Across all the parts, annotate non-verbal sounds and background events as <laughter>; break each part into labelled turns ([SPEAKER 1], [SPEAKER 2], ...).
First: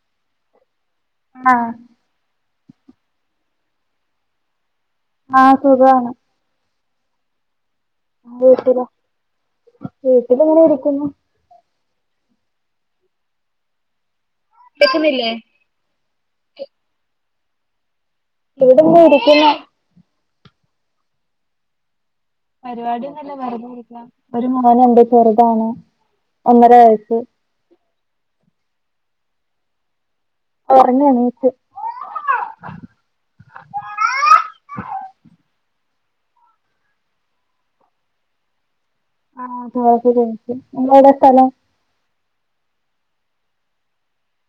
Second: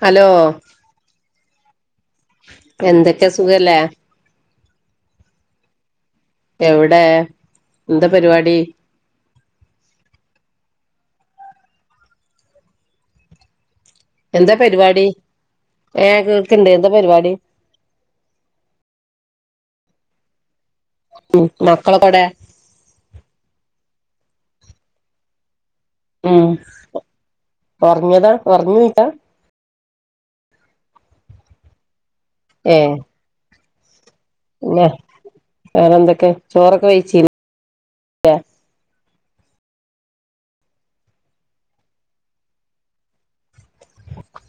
[SPEAKER 1] Hello...
[SPEAKER 2] ആഹ്
[SPEAKER 1] എന്തൊക്കെ സുഖല്ലേ?
[SPEAKER 2] ആഹ് സുഖാണ്.
[SPEAKER 1] എവിടെ? എന്താ
[SPEAKER 2] ആഹാ
[SPEAKER 1] പരിപാടി
[SPEAKER 2] വീട്ടില, വീട്ടില് ഇങ്ങനെ ഇരിക്കുന്നു.
[SPEAKER 1] എന്താ പരിപാടി ഏഹ് കേൾക്കണ്ട് എന്താ പരിപാടി?
[SPEAKER 2] ഇവിടെന്ന് ഇരിക്കുന്നു.
[SPEAKER 1] ഉം മക്കളൊക്കെ എവിടെ?
[SPEAKER 2] പരിപാടി ഒന്നും ഇല്ല വെറുതെ ഇരിക്ക ഒരു മോനുണ്ട് ചെറുതാണ്.
[SPEAKER 1] ഉം.
[SPEAKER 2] ഒന്നര വയസ്സ്
[SPEAKER 1] <unintelligible>
[SPEAKER 2] ഉറങ്ങി എണീറ്റു.
[SPEAKER 1] ഹേ... പിന്നെ വേറെ എന്തൊക്കെ? ചോറൊക്കെ കഴിച്ചില്ലേ?
[SPEAKER 2] ആഹ് ചോറൊക്കെ കഴിച്ചു ഇത് എവിടെ സ്ഥലം?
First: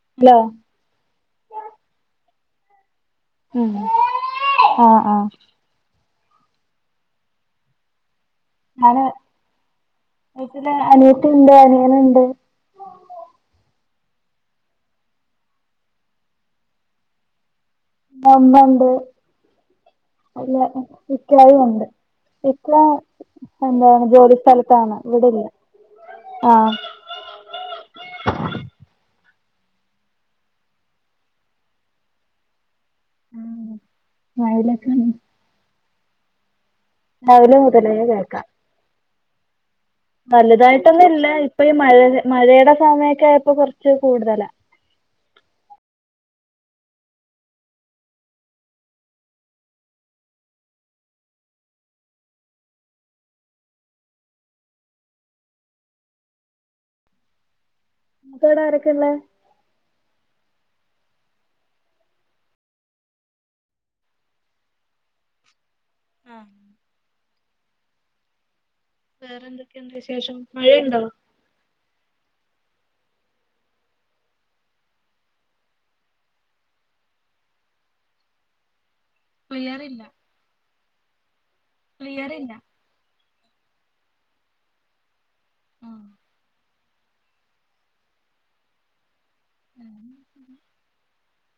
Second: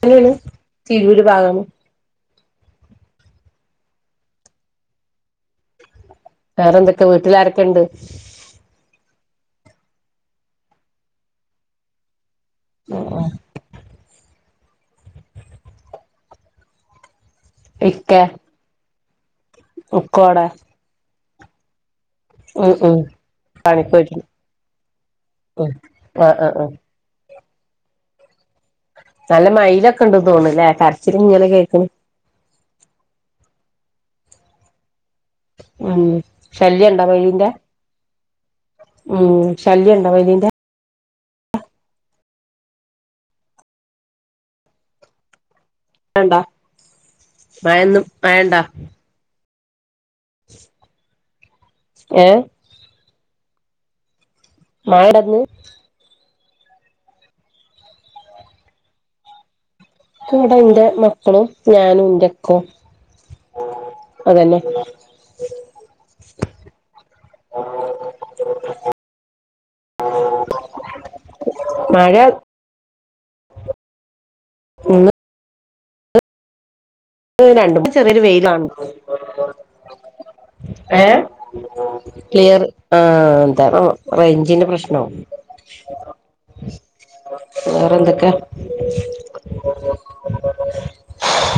[SPEAKER 1] അങ്ങനെണ്
[SPEAKER 2] ലോ
[SPEAKER 1] തിരൂര് ഭാഗം
[SPEAKER 2] ഉം ആ ആ
[SPEAKER 1] വേറെന്തൊക്കെ വീട്ടിലാരൊക്കെ ണ്ട്
[SPEAKER 2] ആ അനിയത്തിണ്ട് അനിയന് ണ്ട്
[SPEAKER 1] ആ ഇക്കെ
[SPEAKER 2] പിന്നെ മ്മണ്ട്
[SPEAKER 1] ഇക്കോടെ
[SPEAKER 2] അല്ല ഇക്കായും ഉണ്ട് ഇക്ക
[SPEAKER 1] ഉം ഉം
[SPEAKER 2] എന്താണ്
[SPEAKER 1] പണിക്കോയിട്ടുണ്ട്
[SPEAKER 2] ജോലി സ്ഥലത്താണ് ഇവടെ ല്ല
[SPEAKER 1] ഉം ആ ആ ആ
[SPEAKER 2] <inaudible>
[SPEAKER 1] നല്ല മയിലൊക്കെ ണ്ട് തോന്ന്ണ് ല്ലേ കരച്ചില് ങ്ങനെ കേക്ക്‌ണ്
[SPEAKER 2] <unintelligible>
[SPEAKER 1] ആ
[SPEAKER 2] രാവിലെ മുതലേ കേക്കാ
[SPEAKER 1] ഉം ശല്യണ്ടോ മയിലിന്റെ
[SPEAKER 2] വലുതായിട്ടൊന്നുല്ല ഇപ്പ ഈ മഴ മഴേടെ സമയൊക്കെ ആയപ്പോ കൊർച്ച് കൂടുതലാ
[SPEAKER 1] ണ്ട മയന്നും മയണ്ടോ ഏ മയെന്ന്
[SPEAKER 2] <unintelligible> ആരൊക്കെള്ളെ
[SPEAKER 1] വ്ടെ ന്റെ മക്കളും ഞാനും ന്റെ <unintelligible> അതെന്നെ
[SPEAKER 2] ആ വേറെ ന്തൊക്കെയുണ്ട് വിശേഷം മഴണ്ടോ
[SPEAKER 1] മഴ <inaudible> രണ്ടും ചെറിയൊരു വെയിലാണ്
[SPEAKER 2] പെയ്യാറില്ല
[SPEAKER 1] ഏഹ് ക്ലിയർ ആ എന്താ റേഞ്ചിന്റെ പ്രശ്ന
[SPEAKER 2] ആഹ്
[SPEAKER 1] വേറെ ന്തൊക്കെ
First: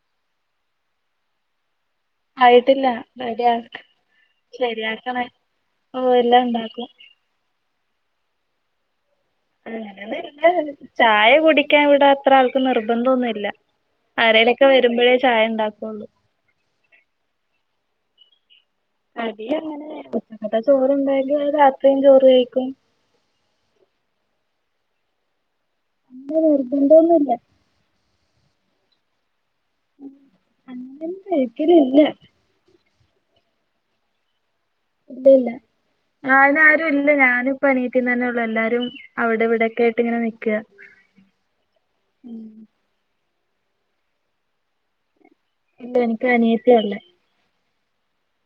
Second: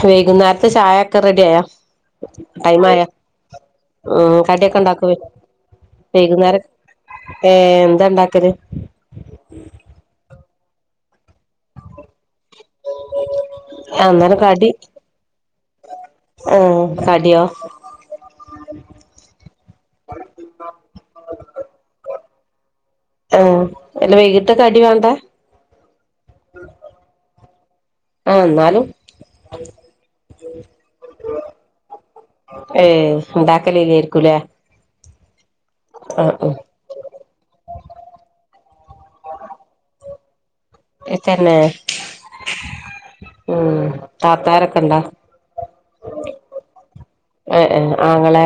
[SPEAKER 1] വൈകുന്നേരത്തെ ചായൊക്കെ റെഡിയായോ
[SPEAKER 2] ആയിട്ടില്ല
[SPEAKER 1] ടൈമായോ
[SPEAKER 2] റെഡി ആക്ക്
[SPEAKER 1] ഉം കടിയൊക്കെ ണ്ടാക്കോ
[SPEAKER 2] ശരിയാക്കണേ ഓഹ് എല്ലാം
[SPEAKER 1] വൈകുന്നേരം
[SPEAKER 2] ഉണ്ടാക്കും
[SPEAKER 1] ഏ എന്താ ണ്ടാക്കല്
[SPEAKER 2] അങ്ങനൊന്നുല്ല ചായ കുടിക്കാൻ ഇവിടെ അത്ര ആൾ നിർബന്ധോന്നുല്ല
[SPEAKER 1] ആഹ് അന്നേരം
[SPEAKER 2] ആരെങ്കിലൊക്കെ വരുമ്പളെ ചായ ണ്ടാക്കുള്ളൂ
[SPEAKER 1] ഓ കടിയോ
[SPEAKER 2] കടി അങ്ങനെ ഉച്ചക്കത്തെ ചോറുണ്ടെങ്കിൽ അത് രാത്രിയും ചോറ് കഴിക്കും
[SPEAKER 1] ആ അല്ല വൈകീട്ട് കടി വാണ്ട
[SPEAKER 2] അങ്ങ നിർബന്ധം ഒന്നുംല്ല
[SPEAKER 1] ആ ന്നാലും
[SPEAKER 2] അങ്ങനൊന്നും കഴിക്കലില്ല
[SPEAKER 1] ഏ ണ്ടാക്കലില്ലേര്ക്കൂലെ
[SPEAKER 2] ഇല്ലല്ല ആ അയ്നാരും ല്ല ഞാനിപ്പ എണീറ്റ്ന്നെന്നെ ഒള്ളൂ എല്ലാരും അവിടെ ഇവിടെക്കായിട്ട് ഇങ്ങനെ നിക്ക
[SPEAKER 1] ഉം ത്തന്നെ ഉം താത്താരൊക്കെണ്ടോ
[SPEAKER 2] എനിക്ക് അനിയത്യാ ള്ളെ
[SPEAKER 1] <unintelligible> ആങ്ങളെ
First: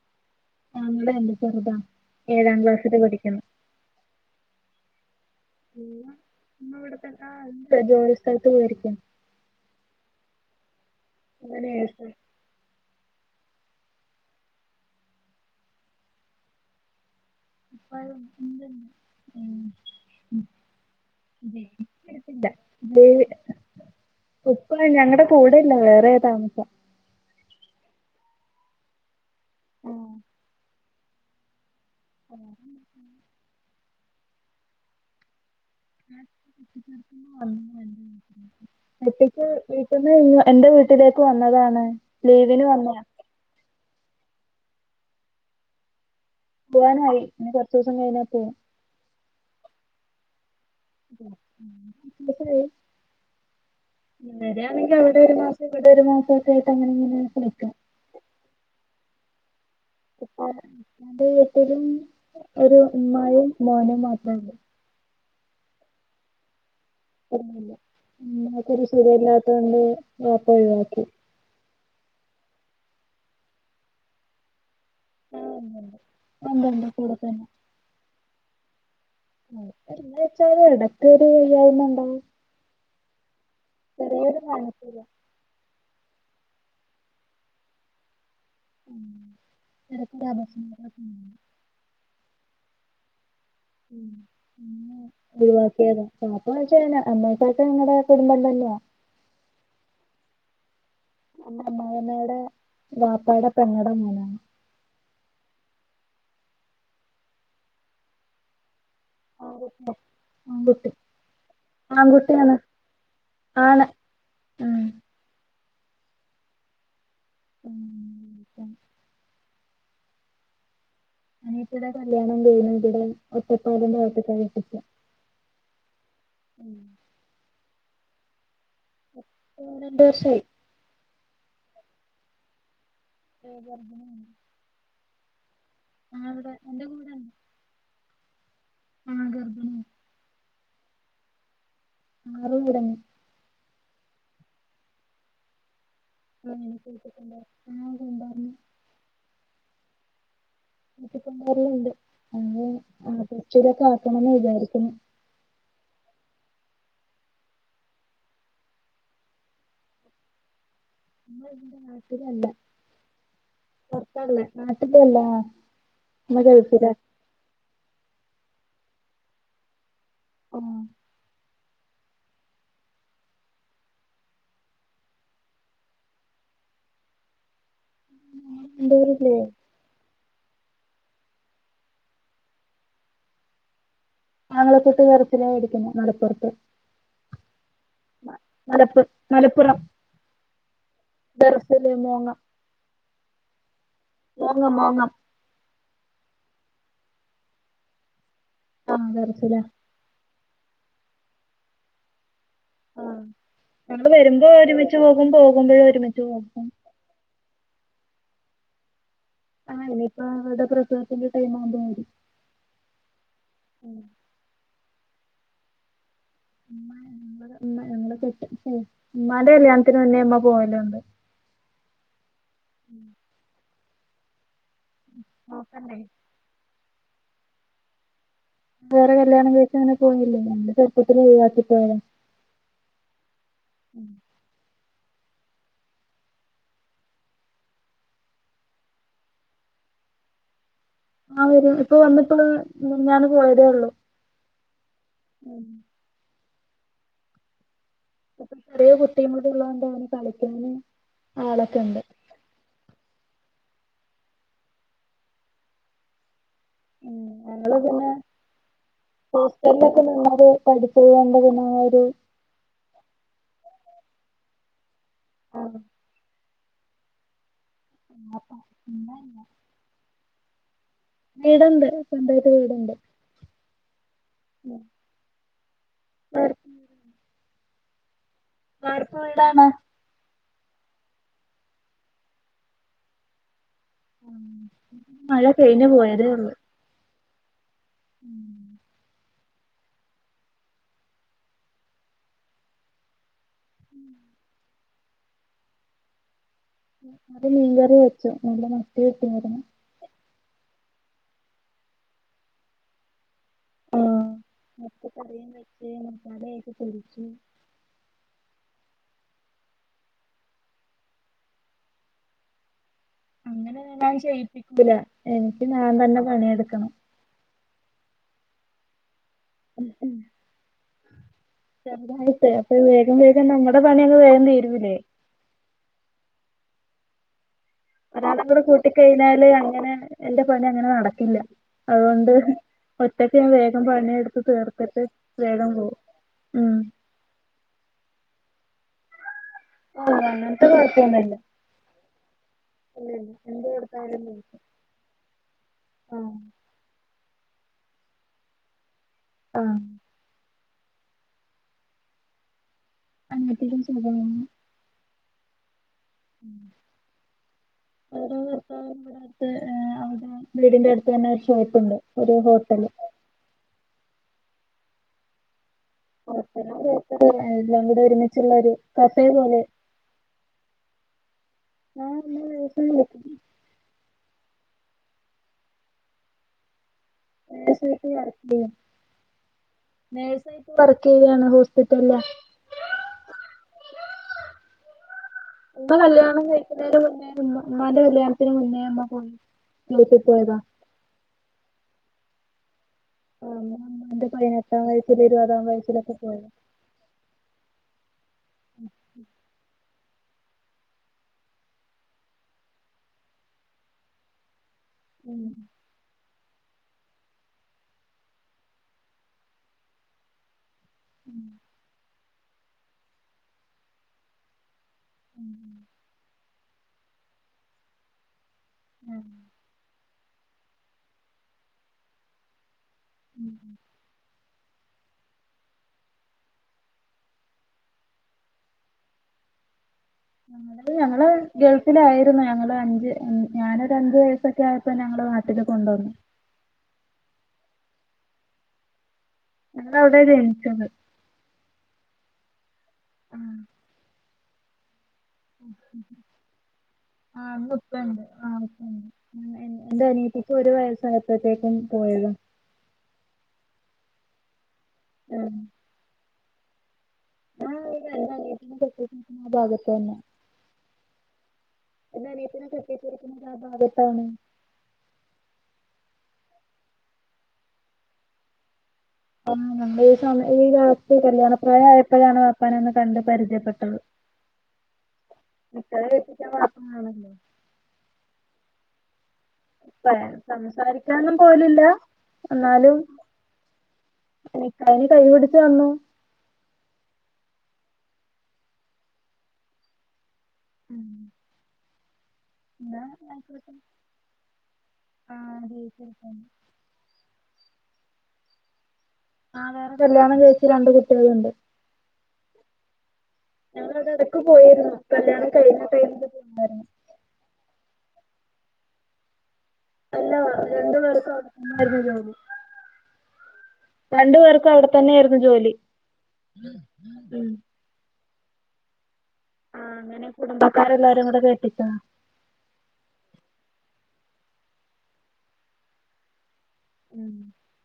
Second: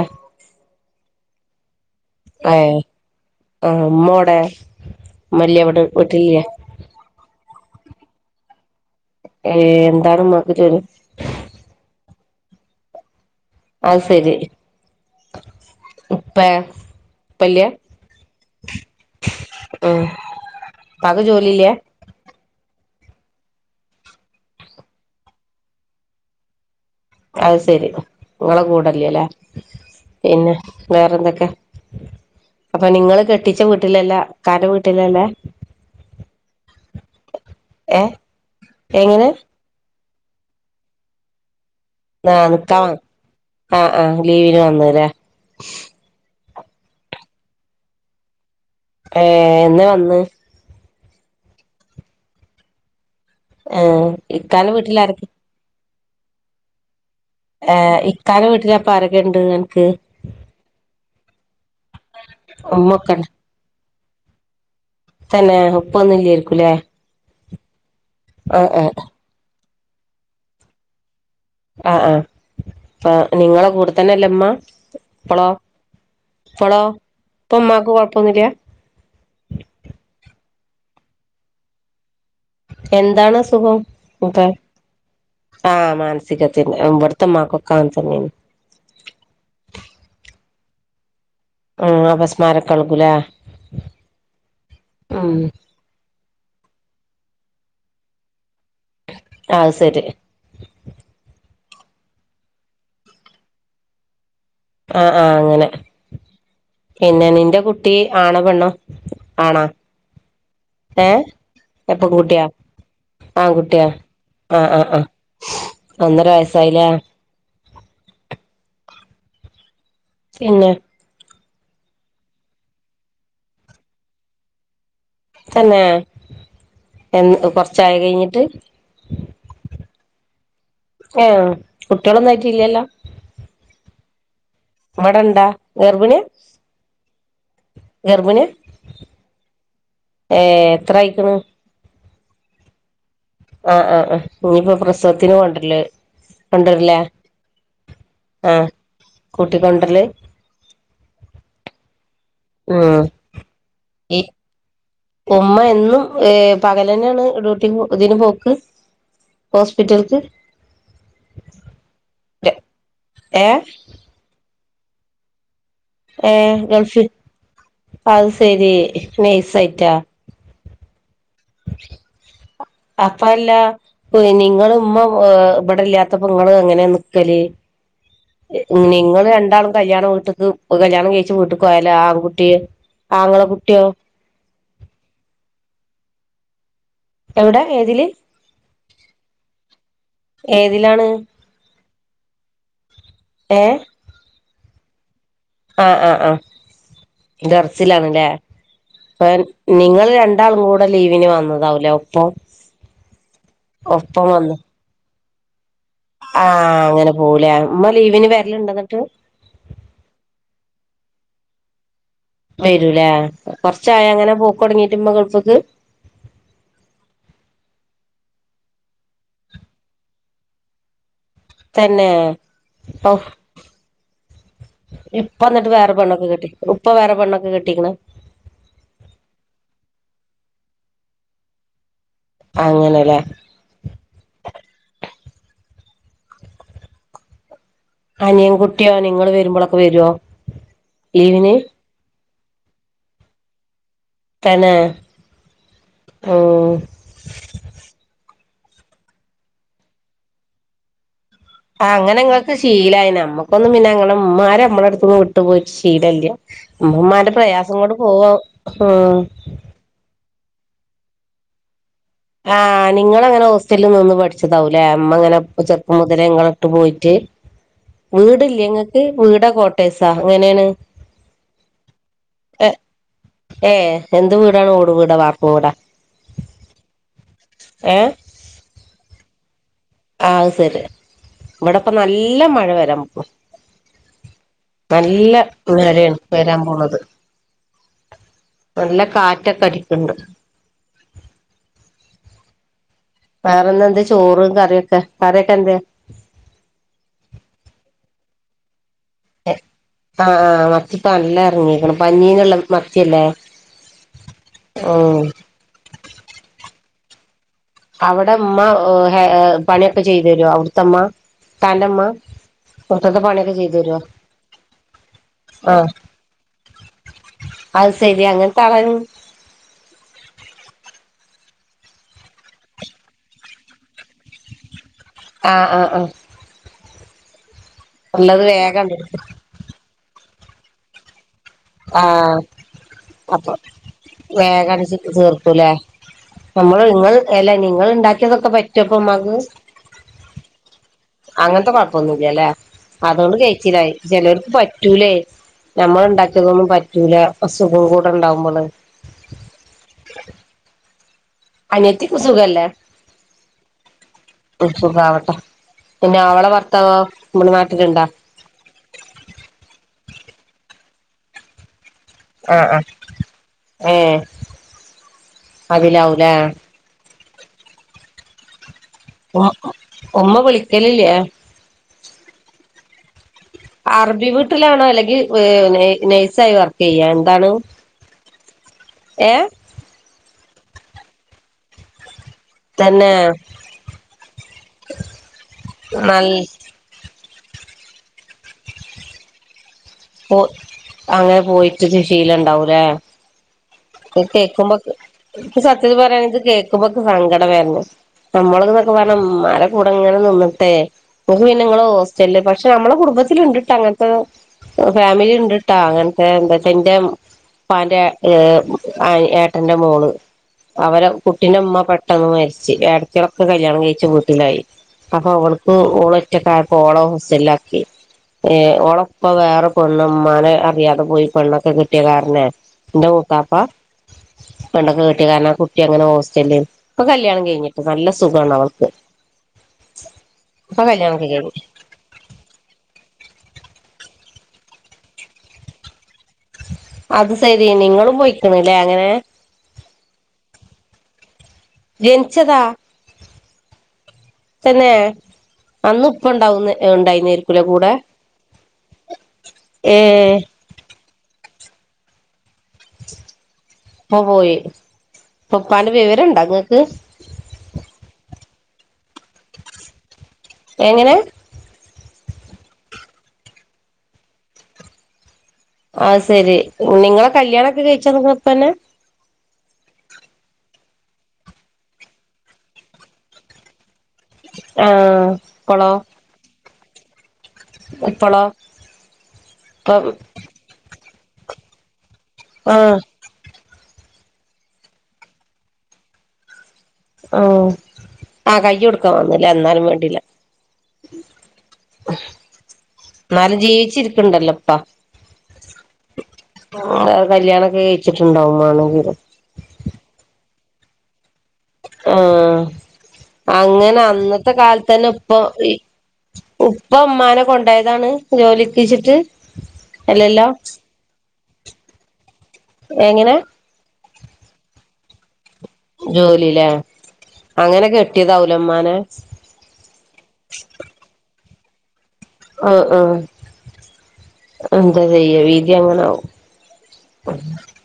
[SPEAKER 2] ആങ്ങളെണ്ട് ചെറുതാ ഏഴാം
[SPEAKER 1] എ
[SPEAKER 2] ക്ലാസ്സിൽ പഠിക്കുന്നു
[SPEAKER 1] മ്മ വെടെ
[SPEAKER 2] മ്മ ഇവിടെ തെന്ന ഉണ്ട് ജോലി സ്ഥലത്ത് പോയിരിക്ക
[SPEAKER 1] ഏ എന്താണ് മ്മാക്ക് ജോലി
[SPEAKER 2] <inaudible>
[SPEAKER 1] ഔ ശരി ഇപ്പെ
[SPEAKER 2] അപ്പ ഉ
[SPEAKER 1] ഉം
[SPEAKER 2] <unintelligible>
[SPEAKER 1] ഉപ്പാക്ക് ജോലില്ല്യ
[SPEAKER 2] ത് ഉപ്പ ഞങ്ങളടെ കൂടെല്ല വേറെ താമസം
[SPEAKER 1] അത് ശരി നിങ്ങളെ കൂടല്ലേല്ലേ പിന്നെ വേറെന്തൊക്കെ
[SPEAKER 2] ആ
[SPEAKER 1] ച്ച വീട്ടിലല്ല ഇക്കന്റെ വീട്ടില ല്ലേ
[SPEAKER 2] ർക്ക വ പ്രത്
[SPEAKER 1] ഏ എങ്ങനെ
[SPEAKER 2] <unintelligible> ഇവിടുന്ന് ന്റെ വീട്ടിലേക്ക് വന്നതാണ്
[SPEAKER 1] ആ
[SPEAKER 2] ലീവിന്
[SPEAKER 1] നിക്ക
[SPEAKER 2] വന്നതാ
[SPEAKER 1] ആഹ ആഹ് ലീവിന് വന്നല്ലേ
[SPEAKER 2] പോവാനായി ഇനി കൊറച്ചുസം കഴിഞ്ഞപോവും
[SPEAKER 1] ഏ എന്ന വന്ന് ഏ
[SPEAKER 2] നേരെ
[SPEAKER 1] ഇക്കാന്റെ
[SPEAKER 2] ആണെങ്കിൽ
[SPEAKER 1] വീട്ടിലാരൊക്കെ
[SPEAKER 2] അവിടെ ഒരു മാസ ഒരു മാസൊക്കെ ആയിട്ട് അങ്ങനെ ഇങ്ങനെ നിൽക്കും
[SPEAKER 1] ഏ് ഇക്കാന്റെ വീട്ടിലപരൊക്കെ ഇണ്ട്
[SPEAKER 2] ഇപ്പന്റെ വീട്ടിലും ഒരു
[SPEAKER 1] ഉമ്മൊക്കെണ്ട്
[SPEAKER 2] ഉമായും മോനും മാത്രം മം
[SPEAKER 1] തന്നെ ഉപ്പൊന്നും ഇല്ലായിരിക്കുംല്ലേ
[SPEAKER 2] നിക്കൊരു സുഖം ഇല്ലാത്ത കൊണ്ട് ബാപ്പ ഒഴിവാക്കി
[SPEAKER 1] ആ ആ അ നിങ്ങളെ കൂടുതന്നെ അല്ലേമ്മ ഇപ്പളോ ഇപ്പളോ
[SPEAKER 2] ഉണ്ടുണ്ട് കൂടെ
[SPEAKER 1] ഇപ്പൊ ഉമ്മാക്ക് കൊഴപ്പൊന്നുല്ല്യ
[SPEAKER 2] കൊയപ്പ ചോയ്ച്ചാൽ എടക് ഒരു വയ്യായ്മണ്ടാവും
[SPEAKER 1] എന്താണ് അസുഖം ക്കെ
[SPEAKER 2] മാനസിക
[SPEAKER 1] ആഹ മാനസികതന് ഇവിടത്തെ മാക്കൊക്ക അങ്ങനെതന്നെ ആണ്
[SPEAKER 2] ഉ എട കുട ബസ <unintelligible>
[SPEAKER 1] ഉം അപാസ്മരം ഒക്കെ ഇളകും ല്ലേ
[SPEAKER 2] ഒഴിവാക്കിയത ബാപ്പ വച്ച അമ്മക്കൊക്കെ ങ്ങളടെ കുടുംബം തന്നെയ
[SPEAKER 1] ആ സരി
[SPEAKER 2] ഇന്റെ അമ്മായമ്മേടെ വാപ്പാട പെങ്ങട മോനാണ്
[SPEAKER 1] ആ ആഹ അങ്ങനെ പിന്നെ നിന്റെ കുട്ടി ആണേ പെണ്ണോ ആണാ
[SPEAKER 2] ആൺകുട്ടിയാ ആൺകുട്ടി
[SPEAKER 1] ഏ എപ്പൊ കൂട്ടിയാ
[SPEAKER 2] ആൺകുട്ടിയാണ്
[SPEAKER 1] ആൺ
[SPEAKER 2] ആണ്
[SPEAKER 1] കുട്ടിയാ ആഹ ആഹ
[SPEAKER 2] ഉം
[SPEAKER 1] ആഹ ഒന്നര വയസായില്ലേ
[SPEAKER 2] <unintelligible>
[SPEAKER 1] പിന്നെ
[SPEAKER 2] അനിയത്തീടെ കല്യാണം കഴിഞ്ഞു ഇവിടെ ഒറ്റപ്പാലം ഭാഗതിക്ക കഴിച്ചേ
[SPEAKER 1] തന്നെ ഏ
[SPEAKER 2] രണ്ട് വർഷമായി
[SPEAKER 1] എഹ് കുട്ടികളൊന്നും ആയിട്ടില്ലല്ലോ
[SPEAKER 2] ഗർഭിണിയാണ്
[SPEAKER 1] ഇവിടെണ്ടാ
[SPEAKER 2] ആ ഇവിടെ എന്റെ കൂടെണ്ട്
[SPEAKER 1] ഗർഭണിയ
[SPEAKER 2] ആഹ ഗർഭണിയ
[SPEAKER 1] ഏ എത്രയിക്കണ്
[SPEAKER 2] ആറു തുടങ്ങി
[SPEAKER 1] ആ ആ ആ ഇനിയിപ്പോ പ്രസവത്തിന് കോണ്ട്രല്
[SPEAKER 2] ആഹ എനിക്ക്ട്ടണ്ട ആഹ കൊണ്ടർന്ന
[SPEAKER 1] കൂട്ടികൊണ്ടുരല്
[SPEAKER 2] കൂട്ടി കോണ്ട്രല് ഇണ്ട് അത്
[SPEAKER 1] ഉം
[SPEAKER 2] ആ കൊച്ചലൊക്കെ
[SPEAKER 1] ഈ
[SPEAKER 2] ആക്കണംന്ന് വിചാരിക്കുന്നു <unintelligible>
[SPEAKER 1] പകലന്നാണ് ഡ്യൂട്ടിക്ക് തിന്പോക്ക് ഹോസ്പിറ്റൽക്ക്
[SPEAKER 2] ഞാന് ന്റെ നാട്ടിലല്ല
[SPEAKER 1] ഏഹ്
[SPEAKER 2] പൊറത്താള്ളത് നാട്ടിലല്ല
[SPEAKER 1] ഏ..
[SPEAKER 2] നമ്മൾ ഗൾഫിലാ
[SPEAKER 1] ഗൾഫിൽ അയ് ശെരി നേഴ്സായിട്ടോ..?
[SPEAKER 2] ആ...
[SPEAKER 1] <inaudible> അപ്പഅല്ലാ പൊയ്ണ് നിങ്ങളുമ്മ ഇവടില്ലാതപ്പോ ഇങ്ങളെങ്ങാനാ നിക്കല്
[SPEAKER 2] എന്റെ
[SPEAKER 1] നിങ്ങള്
[SPEAKER 2] വീട്ടിലേ
[SPEAKER 1] രണ്ടാളും കല്യാണം വീട്ട് ഒ പ്പകല്യാണംകയ്ച്ച വീട്ട്ക് പോയാല് ആ ആൺകുട്ടിയോ ആങ്ങളകുട്ടിയോ
[SPEAKER 2] ആങ്ങളകുട്ടി ദറസ് ലാ പഠിക്കുന്ന മലപ്പുറത്‌
[SPEAKER 1] എവിടെ ഏതില്
[SPEAKER 2] മലപ്പു മലപ്പുറം
[SPEAKER 1] ഏതിലാണ്
[SPEAKER 2] ദറസ് ല് മോങ്ങം
[SPEAKER 1] എ
[SPEAKER 2] മോങ്ങം മോങ്ങം
[SPEAKER 1] അ അ അ ദറ്സ് ലാണ്ലെ
[SPEAKER 2] ആ
[SPEAKER 1] പ്പ
[SPEAKER 2] ദർസിലാ
[SPEAKER 1] നിങ്ങള് രണ്ടാ ണ്ടാളുംകൂടെ ലീവിന് വന്നതാവുലേഒപ്പം.
[SPEAKER 2] അ. ഞങ്ങള് വരുമ്പോ ഒരുമിച്ച്പോവും പോവു
[SPEAKER 1] ആ... ങ്ങനെ പോവൂലെ ഉമ്മ ലീവിന് വരല്ണ്ടൊന്ന്ട്ട്
[SPEAKER 2] ആ.. ഇനിപ്പോ അവരുടെ പ്രസവത്തിന്റെ ടൈംമാവുമ്പ വരും
[SPEAKER 1] വരുലേ കൊറച്ചായ അങ്ങനെ പോക്കൊടങ്ങീട്ട് ഉമ്മ ഗൾഫ്ക്
[SPEAKER 2] ഉം ഉമ്മാ ഞങ്ങളെ ഉമ്മാന്റെ കല്യാണത്തിന് മുന്നേ... പോവലൊടങ്ങീക്ണ്
[SPEAKER 1] തന്നേ.. ഒ ഇപ്പന്നിട്ട്
[SPEAKER 2] നോക്കണ്ടേ
[SPEAKER 1] വേറെപെണ്ണോക്കെ കെട്ടീക്ക് ഉപ്പ വേറെ പെണ്ണൊക്കെ കെട്ടീക്ക്ണോ...?
[SPEAKER 2] വേറെ കല്യാണകഴിക്കാനങ്ങനെ പോയില്ലേ ഞങ്ങളെ ചെറുപ്പത്തിലേ ഒഴിവാക്കി പോയതാ...
[SPEAKER 1] അങ്ങനെലെ അനിയൻ കുട്ടിയോ നിങ്ങള് വരുമ്പളൊക്കെ വരോ..?
[SPEAKER 2] ആ വരും ഇപ്പവന്ന്പ്പോ മിഞ്ഞാന്ന് പോയതേഉള്ളു.
[SPEAKER 1] തനെ...
[SPEAKER 2] ഉംമ്
[SPEAKER 1] ഓ....
[SPEAKER 2] പപ്പൊ ചെറിയ കുട്ടിമ്മളള്ളണ്ടെ കളിക്കാന് <inaudible> ഉണ്ട്
[SPEAKER 1] അങ്ങനെങ്ങൾക്ക് ശീലായി നമ്മക്കൊന്നുംപിന്നങ്ങനഉമ്മാര് മ്മളെട് ത്ത്ന്ന് വിട്ട് പോയി ശീലല്ല.
[SPEAKER 2] ഉം
[SPEAKER 1] ഇമ്മമ്മാന്റെ പ്രയാസം
[SPEAKER 2] ഞങ്ങള്
[SPEAKER 1] കൊണ്ട്
[SPEAKER 2] പിന്നെ
[SPEAKER 1] പോവാ ഉം
[SPEAKER 2] ഹോസ്റ്റലിലൊക്കെ നിന്നൊരു പഠിപ്പോയണ്ടകമാരൊ
[SPEAKER 1] ആ.. നിങ്ങളങ്ങനെ ഹോസ്റ്റൽനിന്ന് പഠിച്ചതാവൂലേഉമ്മങ്ങനെ ചെറുപ്പം മുതലേഇങ്ങളെ വിട്ട് പോയിട്ട് വീട്ല്ല്യേങ്ങക്ക് വീടാ കോട്ടേസാ എങ്ങനാണ്
[SPEAKER 2] വീട്ണ്ട് സ്വന്തായിട്ട് വീട്ണ്ട്
[SPEAKER 1] ഏ എന്ത് വീടാണ് ഓട് വീട വാർപ്പും വീടാ..
[SPEAKER 2] വാർ
[SPEAKER 1] എ
[SPEAKER 2] വാർപ്പ് വീടാണ്.
[SPEAKER 1] അശെരി ഇവിടപ്പ നല്ല മഴ വരാംപോവാ.. നല്ല
[SPEAKER 2] മഴ കഴിഞ്ഞു
[SPEAKER 1] നെരാണ്
[SPEAKER 2] പോയതേ ഉള്ളൂ
[SPEAKER 1] വരാൻ പോണത് നല്ല കാറ്റ്.. റ്റക്കടിക്ണ്ട് വേറെന്നന്താ ചോറും കറിയൊക്ക കരയോക്ക്ന്താന്ന്...?
[SPEAKER 2] കറി മീകറി വെച്ചു നല്ല മത്തികിട്ടിരുന്നു
[SPEAKER 1] അ ആ മത്തിപ്പൊ നല്ലെറങ്ങീക്ക്ണ് പഞ്ഞീന് ള്ള മത്തിയല്ലേ?
[SPEAKER 2] അ
[SPEAKER 1] ഉം
[SPEAKER 2] ഒക്കെകറീം വെച്ച് തലേറ്റ് പൊരിചു.
[SPEAKER 1] അവ്ടെഉമ്മ ഒ ഹെ എ പണി ഓക ചെയ്തേരൊ അവുട്ത്തെ ഉമ്മ? ത്താന്റുമ്മാ....
[SPEAKER 2] അങ്ങനെ ഞാൻ ചെയ്യിപ്പിക്കൂലാ. എനിക്ക്
[SPEAKER 1] ആഹ്
[SPEAKER 2] ഞാൻ തന്നെ പണിയെടുക്കണം
[SPEAKER 1] അത് സേരി അങ്ങനെത്താളാണ്
[SPEAKER 2] ഉ ഉം ചെറുതായിട്ട് അപ്പൊ വേഗം വേഗം നമ്മടെ പണി അങ്ങ് വേഗം തീരുവല്ലേ
[SPEAKER 1] ആ ആ ആ
[SPEAKER 2] ഒരാളെ കൂട്ടി കഴിഞ്ഞാല് അങ്ങനെ എൻ്റെ പണി അങ്ങനെ നടക്കില്ല അത് കൊണ്ട്
[SPEAKER 1] ആഹ്
[SPEAKER 2] ഒറ്റക്ക് ഞാൻ
[SPEAKER 1] അപ്പൊ
[SPEAKER 2] വേഗം പണിയെട്ത്ത് എടുത്ത്
[SPEAKER 1] വേഗം അടിച്ച്
[SPEAKER 2] തീർത്തിട്ട് വേഗം
[SPEAKER 1] തീർക്കൂലേ
[SPEAKER 2] പോവും ഉം
[SPEAKER 1] നമ്മള് നിങ്ങള് അല്ല നിങ്ങള് ഉണ്ടാക്കിയതൊക്കെ പറ്റുവോ ഉമക്ക്
[SPEAKER 2] <unintelligible>
[SPEAKER 1] അങ്ങനത്തെ കൊഴപ്പൊന്നു ഇല്ലല്ലോ അത്
[SPEAKER 2] ഇല്ലല്ല
[SPEAKER 1] കൊണ്ട്
[SPEAKER 2] എന്ത്
[SPEAKER 1] കഴിച്ചില്ലായി
[SPEAKER 2] കൊടുത്താലും
[SPEAKER 1] ചെലർക്ക്
[SPEAKER 2] കഴിക്കും
[SPEAKER 1] പറ്റൂലേ ഞമ്മള്
[SPEAKER 2] ആഹ്
[SPEAKER 1] ഒണ്ടാക്കിയതൊന്നും പറ്റൂല്ലാ അസുഖം കൂടെ ഇണ്ടാവുമ്പോള്
[SPEAKER 2] ആ
[SPEAKER 1] അനിയത്തിക്ക് സുഖല്ലേ
[SPEAKER 2] അനിയത്തിക്കും സുഖണ്
[SPEAKER 1] സുഖാവട്ടെ പിന്നെ അവളെ ഭർത്താവെ നമ്മ്ടെ നാട്ടില്ണ്ടാ
[SPEAKER 2] അവരുടെ ഭർത്താവ് ഇവിടെ അടുത്ത് അവരുടെ <unintelligible>
[SPEAKER 1] ആ ആ
[SPEAKER 2] ഹോട്ടല്
[SPEAKER 1] യെ അതില് അവുല്ലോ
[SPEAKER 2] ഹോട്ടലും <unintelligible> എല്ലാം കൂടെ ഒര്മിച്ചോള്ളാ ഒരു കഫേ പോലെ
[SPEAKER 1] ഉമ്മ വിളിക്കലില്ലേ
[SPEAKER 2] ആ <unintelligible>
[SPEAKER 1] വീ വീട്ടിലാണോ അല്ലെങ്കി നൈ നൈസായി വർ ചെയ്യാ എന്താണു
[SPEAKER 2] നേഴ്സായിട്ട് വർക്ക് ചെയ്യും
[SPEAKER 1] യെ
[SPEAKER 2] <unintelligible> വർക്ക് ചെയ്യായാണ് ഹോസ്പിറ്റല്ലാ
[SPEAKER 1] തന്നെ
[SPEAKER 2] <unintelligible>
[SPEAKER 1] നല്ല
[SPEAKER 2] കല്യാണം കഴിക്കന്നേന് മുന്നേ ഉം <unintelligible> കല്യാണത്തിന് മുന്നേ ഉമ്മ പോയി ഗൾഫിൽ
[SPEAKER 1] പോ
[SPEAKER 2] പോയതാ
[SPEAKER 1] അങ്ങനെ പോയിട്ട് ഇപ്പം ശീലം ഇണ്ടാവൂല്ലേ
[SPEAKER 2] <unintelligible>
[SPEAKER 1] ഇ കേൾക്കമ്പോ
[SPEAKER 2] പതിനെട്ടാം വയസ്സില്
[SPEAKER 1] ഈ
[SPEAKER 2] ഇരുപതാം
[SPEAKER 1] സത്യാത്തി
[SPEAKER 2] വയസ്സിലൊക്കെ
[SPEAKER 1] പറയാണ ഇത്
[SPEAKER 2] പോയതാ
[SPEAKER 1] കേൾക്ക്മ്പോക്കെ എനക്ക് സങ്കടം വെര്ന്ന് നമ്മളന്നൊക്കെ പറഞ്ഞാ ഉമ്മാൻ്റെ കൂ ഇങ്ങനെ നിന്നിട്ടെ <unintelligible> പിന്നെ നിങ്ങള് ഹോസ്റ്റല് പശേ നമ്മളെ കുടുംബത്തി ഇണ്ടിട്ട് അങ്ങനത്തെ ഫാമിലി
[SPEAKER 2] ഉം,
[SPEAKER 1] ഉണ്ടട്ടാ അങ്ങ എന്റെ അച്ഛന്റെ മോൻ്റെ യെ ഏട്ടന്റെ മോള് അവരെ കുട്ടിന്റെ ഉമ്മ പെട്ടെന്ന് മരിച്ച് ഈ അട്ത്ത് ഇടക്ക് കല്യാണം കഴിച്ച് ബിട്ടുണ്ടായി അപ്പൊ
[SPEAKER 2] ഉം,
[SPEAKER 1] അവൾക്ക് ഓള് ഒറ്റാക്ക്യാപ്പോ ഓളേ ഹോസല്ലാക്കി യെ ഒ
[SPEAKER 2] ഉം,
[SPEAKER 1] ഉപ്പാ വേറെ പെണ്ണും ഉമ്മാനെ അറിയാതെ പോയി പെണ്ണൊക്കെ കെട്ടിയകാരണെ ൻ്റെ മൂത്താപ്പാ
[SPEAKER 2] ഉം.
[SPEAKER 1] പെണ്ണാക്കെ കെട്ടി കാരണം ആ കുട്ടിയെ അങ്ങനെ ഹോസ്റ്റല്ം ഇപ്പം കല്യാണം കഴിഞ്ഞിട്ട് നല്ല സുഖാണ് അവൾക്ക് ഇപ്പൊ
[SPEAKER 2] ഞങ്ങ ഞങ്ങള്
[SPEAKER 1] കല്യാണൊക്കെ കഴിഞ്ഞു
[SPEAKER 2] ഗൾഫിലാര്ന്നു ഞങ്ങള് അഞ്ച് ഉം ഞാനൊര് അഞ്ച് വയസ്സൊക്കെ ആയപ്പോ ഞങ്ങള് നാട്ടില് കൊണ്ട് വന്നു
[SPEAKER 1] അത് സേരി നിങ്ങളും പോയിക്കണല്ലേ അങ്ങനെ
[SPEAKER 2] <unintelligible> അവടെയാ ജെനിച്ചത്
[SPEAKER 1] ജെനിച്ചതാ
[SPEAKER 2] ഉം
[SPEAKER 1] തന്നെ അന്ന് ഉപ്പാ ഒണ്ടാവുന്ന ഒണ്ടായിന്
[SPEAKER 2] ആ അന്ന് ഉപ്പോണ്ട് ആ ഉപ്പേണ്ട് എന്ന്
[SPEAKER 1] ഏ
[SPEAKER 2] എൻ്റെ അനിയത്തിക്ക് ഒര് വയസായപ്പോഴത്തേക്കും <unintelligible>
[SPEAKER 1] ഉപ്പാ പോയി ഉപ്പാൻ്റെ വിവരോണ്ട് ഇങ്ങക്ക്
[SPEAKER 2] <unintelligible> തന്നെ
[SPEAKER 1] എങ്ങനെ?
[SPEAKER 2] എൻ്റെ അനിയത്തീനെ കെട്ടിച്ചിരിക്കുന്നത് ആ ഭാഗത്താണ്.
[SPEAKER 1] അത് ശരി നിങ്ങളെ കല്യാണൊക്കെ കഴിച്ചന്ന്ക്ക്ണ് പ്പന്നെ?
[SPEAKER 2] <unintelligible> കല്ല്യാണപ്രായയപ്പഴാണ് വാപ്പാനൊന്ന് കണ്ട്‌ പരിജയപ്പെട്ടത്.
[SPEAKER 1] ആ പ്പളോ?
[SPEAKER 2] ആണല്ലോ.
[SPEAKER 1] ഇപ്പളോ? ഇപ്പം
[SPEAKER 2] <unintelligible> സംസാരിക്കാനും പോകലില്ല. എന്നാലും
[SPEAKER 1] ആഹ്
[SPEAKER 2] നിക്കാഹിന് കൈ പിടിച്ച് വന്നു
[SPEAKER 1] ആ ആ കയ് കൊടുക്കാൻ വന്നില്ലേ ന്നാലും വേണ്ടില്ല
[SPEAKER 2] ഉം. എന്നാ
[SPEAKER 1] ന്നാലും
[SPEAKER 2] ആയിക്കോട്ടെ
[SPEAKER 1] ജീവിച്ചിരിക്കണ്ടല്ലോ പ്പ.
[SPEAKER 2] ആ ജീവിച്ചിരിക്കുന്നു.
[SPEAKER 1] <unintelligible> കല്യാണൊക്കെ കയച്ചിട്ടുണ്ടാവും വാണെങ്കില്.
[SPEAKER 2] ആ വേറെ കല്യാണം കയിച്ച് രണ്ട് കുട്ടികള് ണ്ട്.
[SPEAKER 1] ആ അങ്ങനെ
[SPEAKER 2] ഞങ്ങളവിടെ ഇടക്ക്
[SPEAKER 1] അന്നത്തെ കാലത്ത്
[SPEAKER 2] പോയിരുന്നു
[SPEAKER 1] തന്നെ പ്പം
[SPEAKER 2] കല്യാണം കഴിഞ്ഞ ടൈമില്
[SPEAKER 1] ഉപ്പ മ്മാനെ കൊണ്ടയതാണ് <unintelligible>
[SPEAKER 2] അ ല്ല രണ്ടു പേർക്കും <unintelligible>
[SPEAKER 1] എങ്ങനെ
[SPEAKER 2] <inaudible> രണ്ടു പേർക്കും അവിടെത്തന്നെ
[SPEAKER 1] ജോലിലെ
[SPEAKER 2] ഉം
[SPEAKER 1] അങ്ങനെ കെട്ടിയതാവുല്ലേ മ്മാനെ?
[SPEAKER 2] ആ അങ്ങനെ കുടുംബക്കാരല്ലാരും കൂടെ കെട്ടിച്ചതാ.
[SPEAKER 1] ആ ആ എന്താ ചെയ്യ? വിധി അങ്ങനാവും. <unintelligible>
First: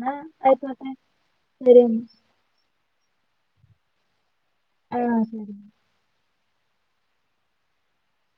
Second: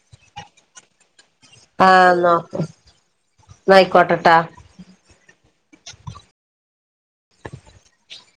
[SPEAKER 2] ന്നാ അയിക്കോട്ടെ
[SPEAKER 1] ആന്നോ ന്നായിക്കോട്ടെട്ടോ.
[SPEAKER 2] ആ ശരി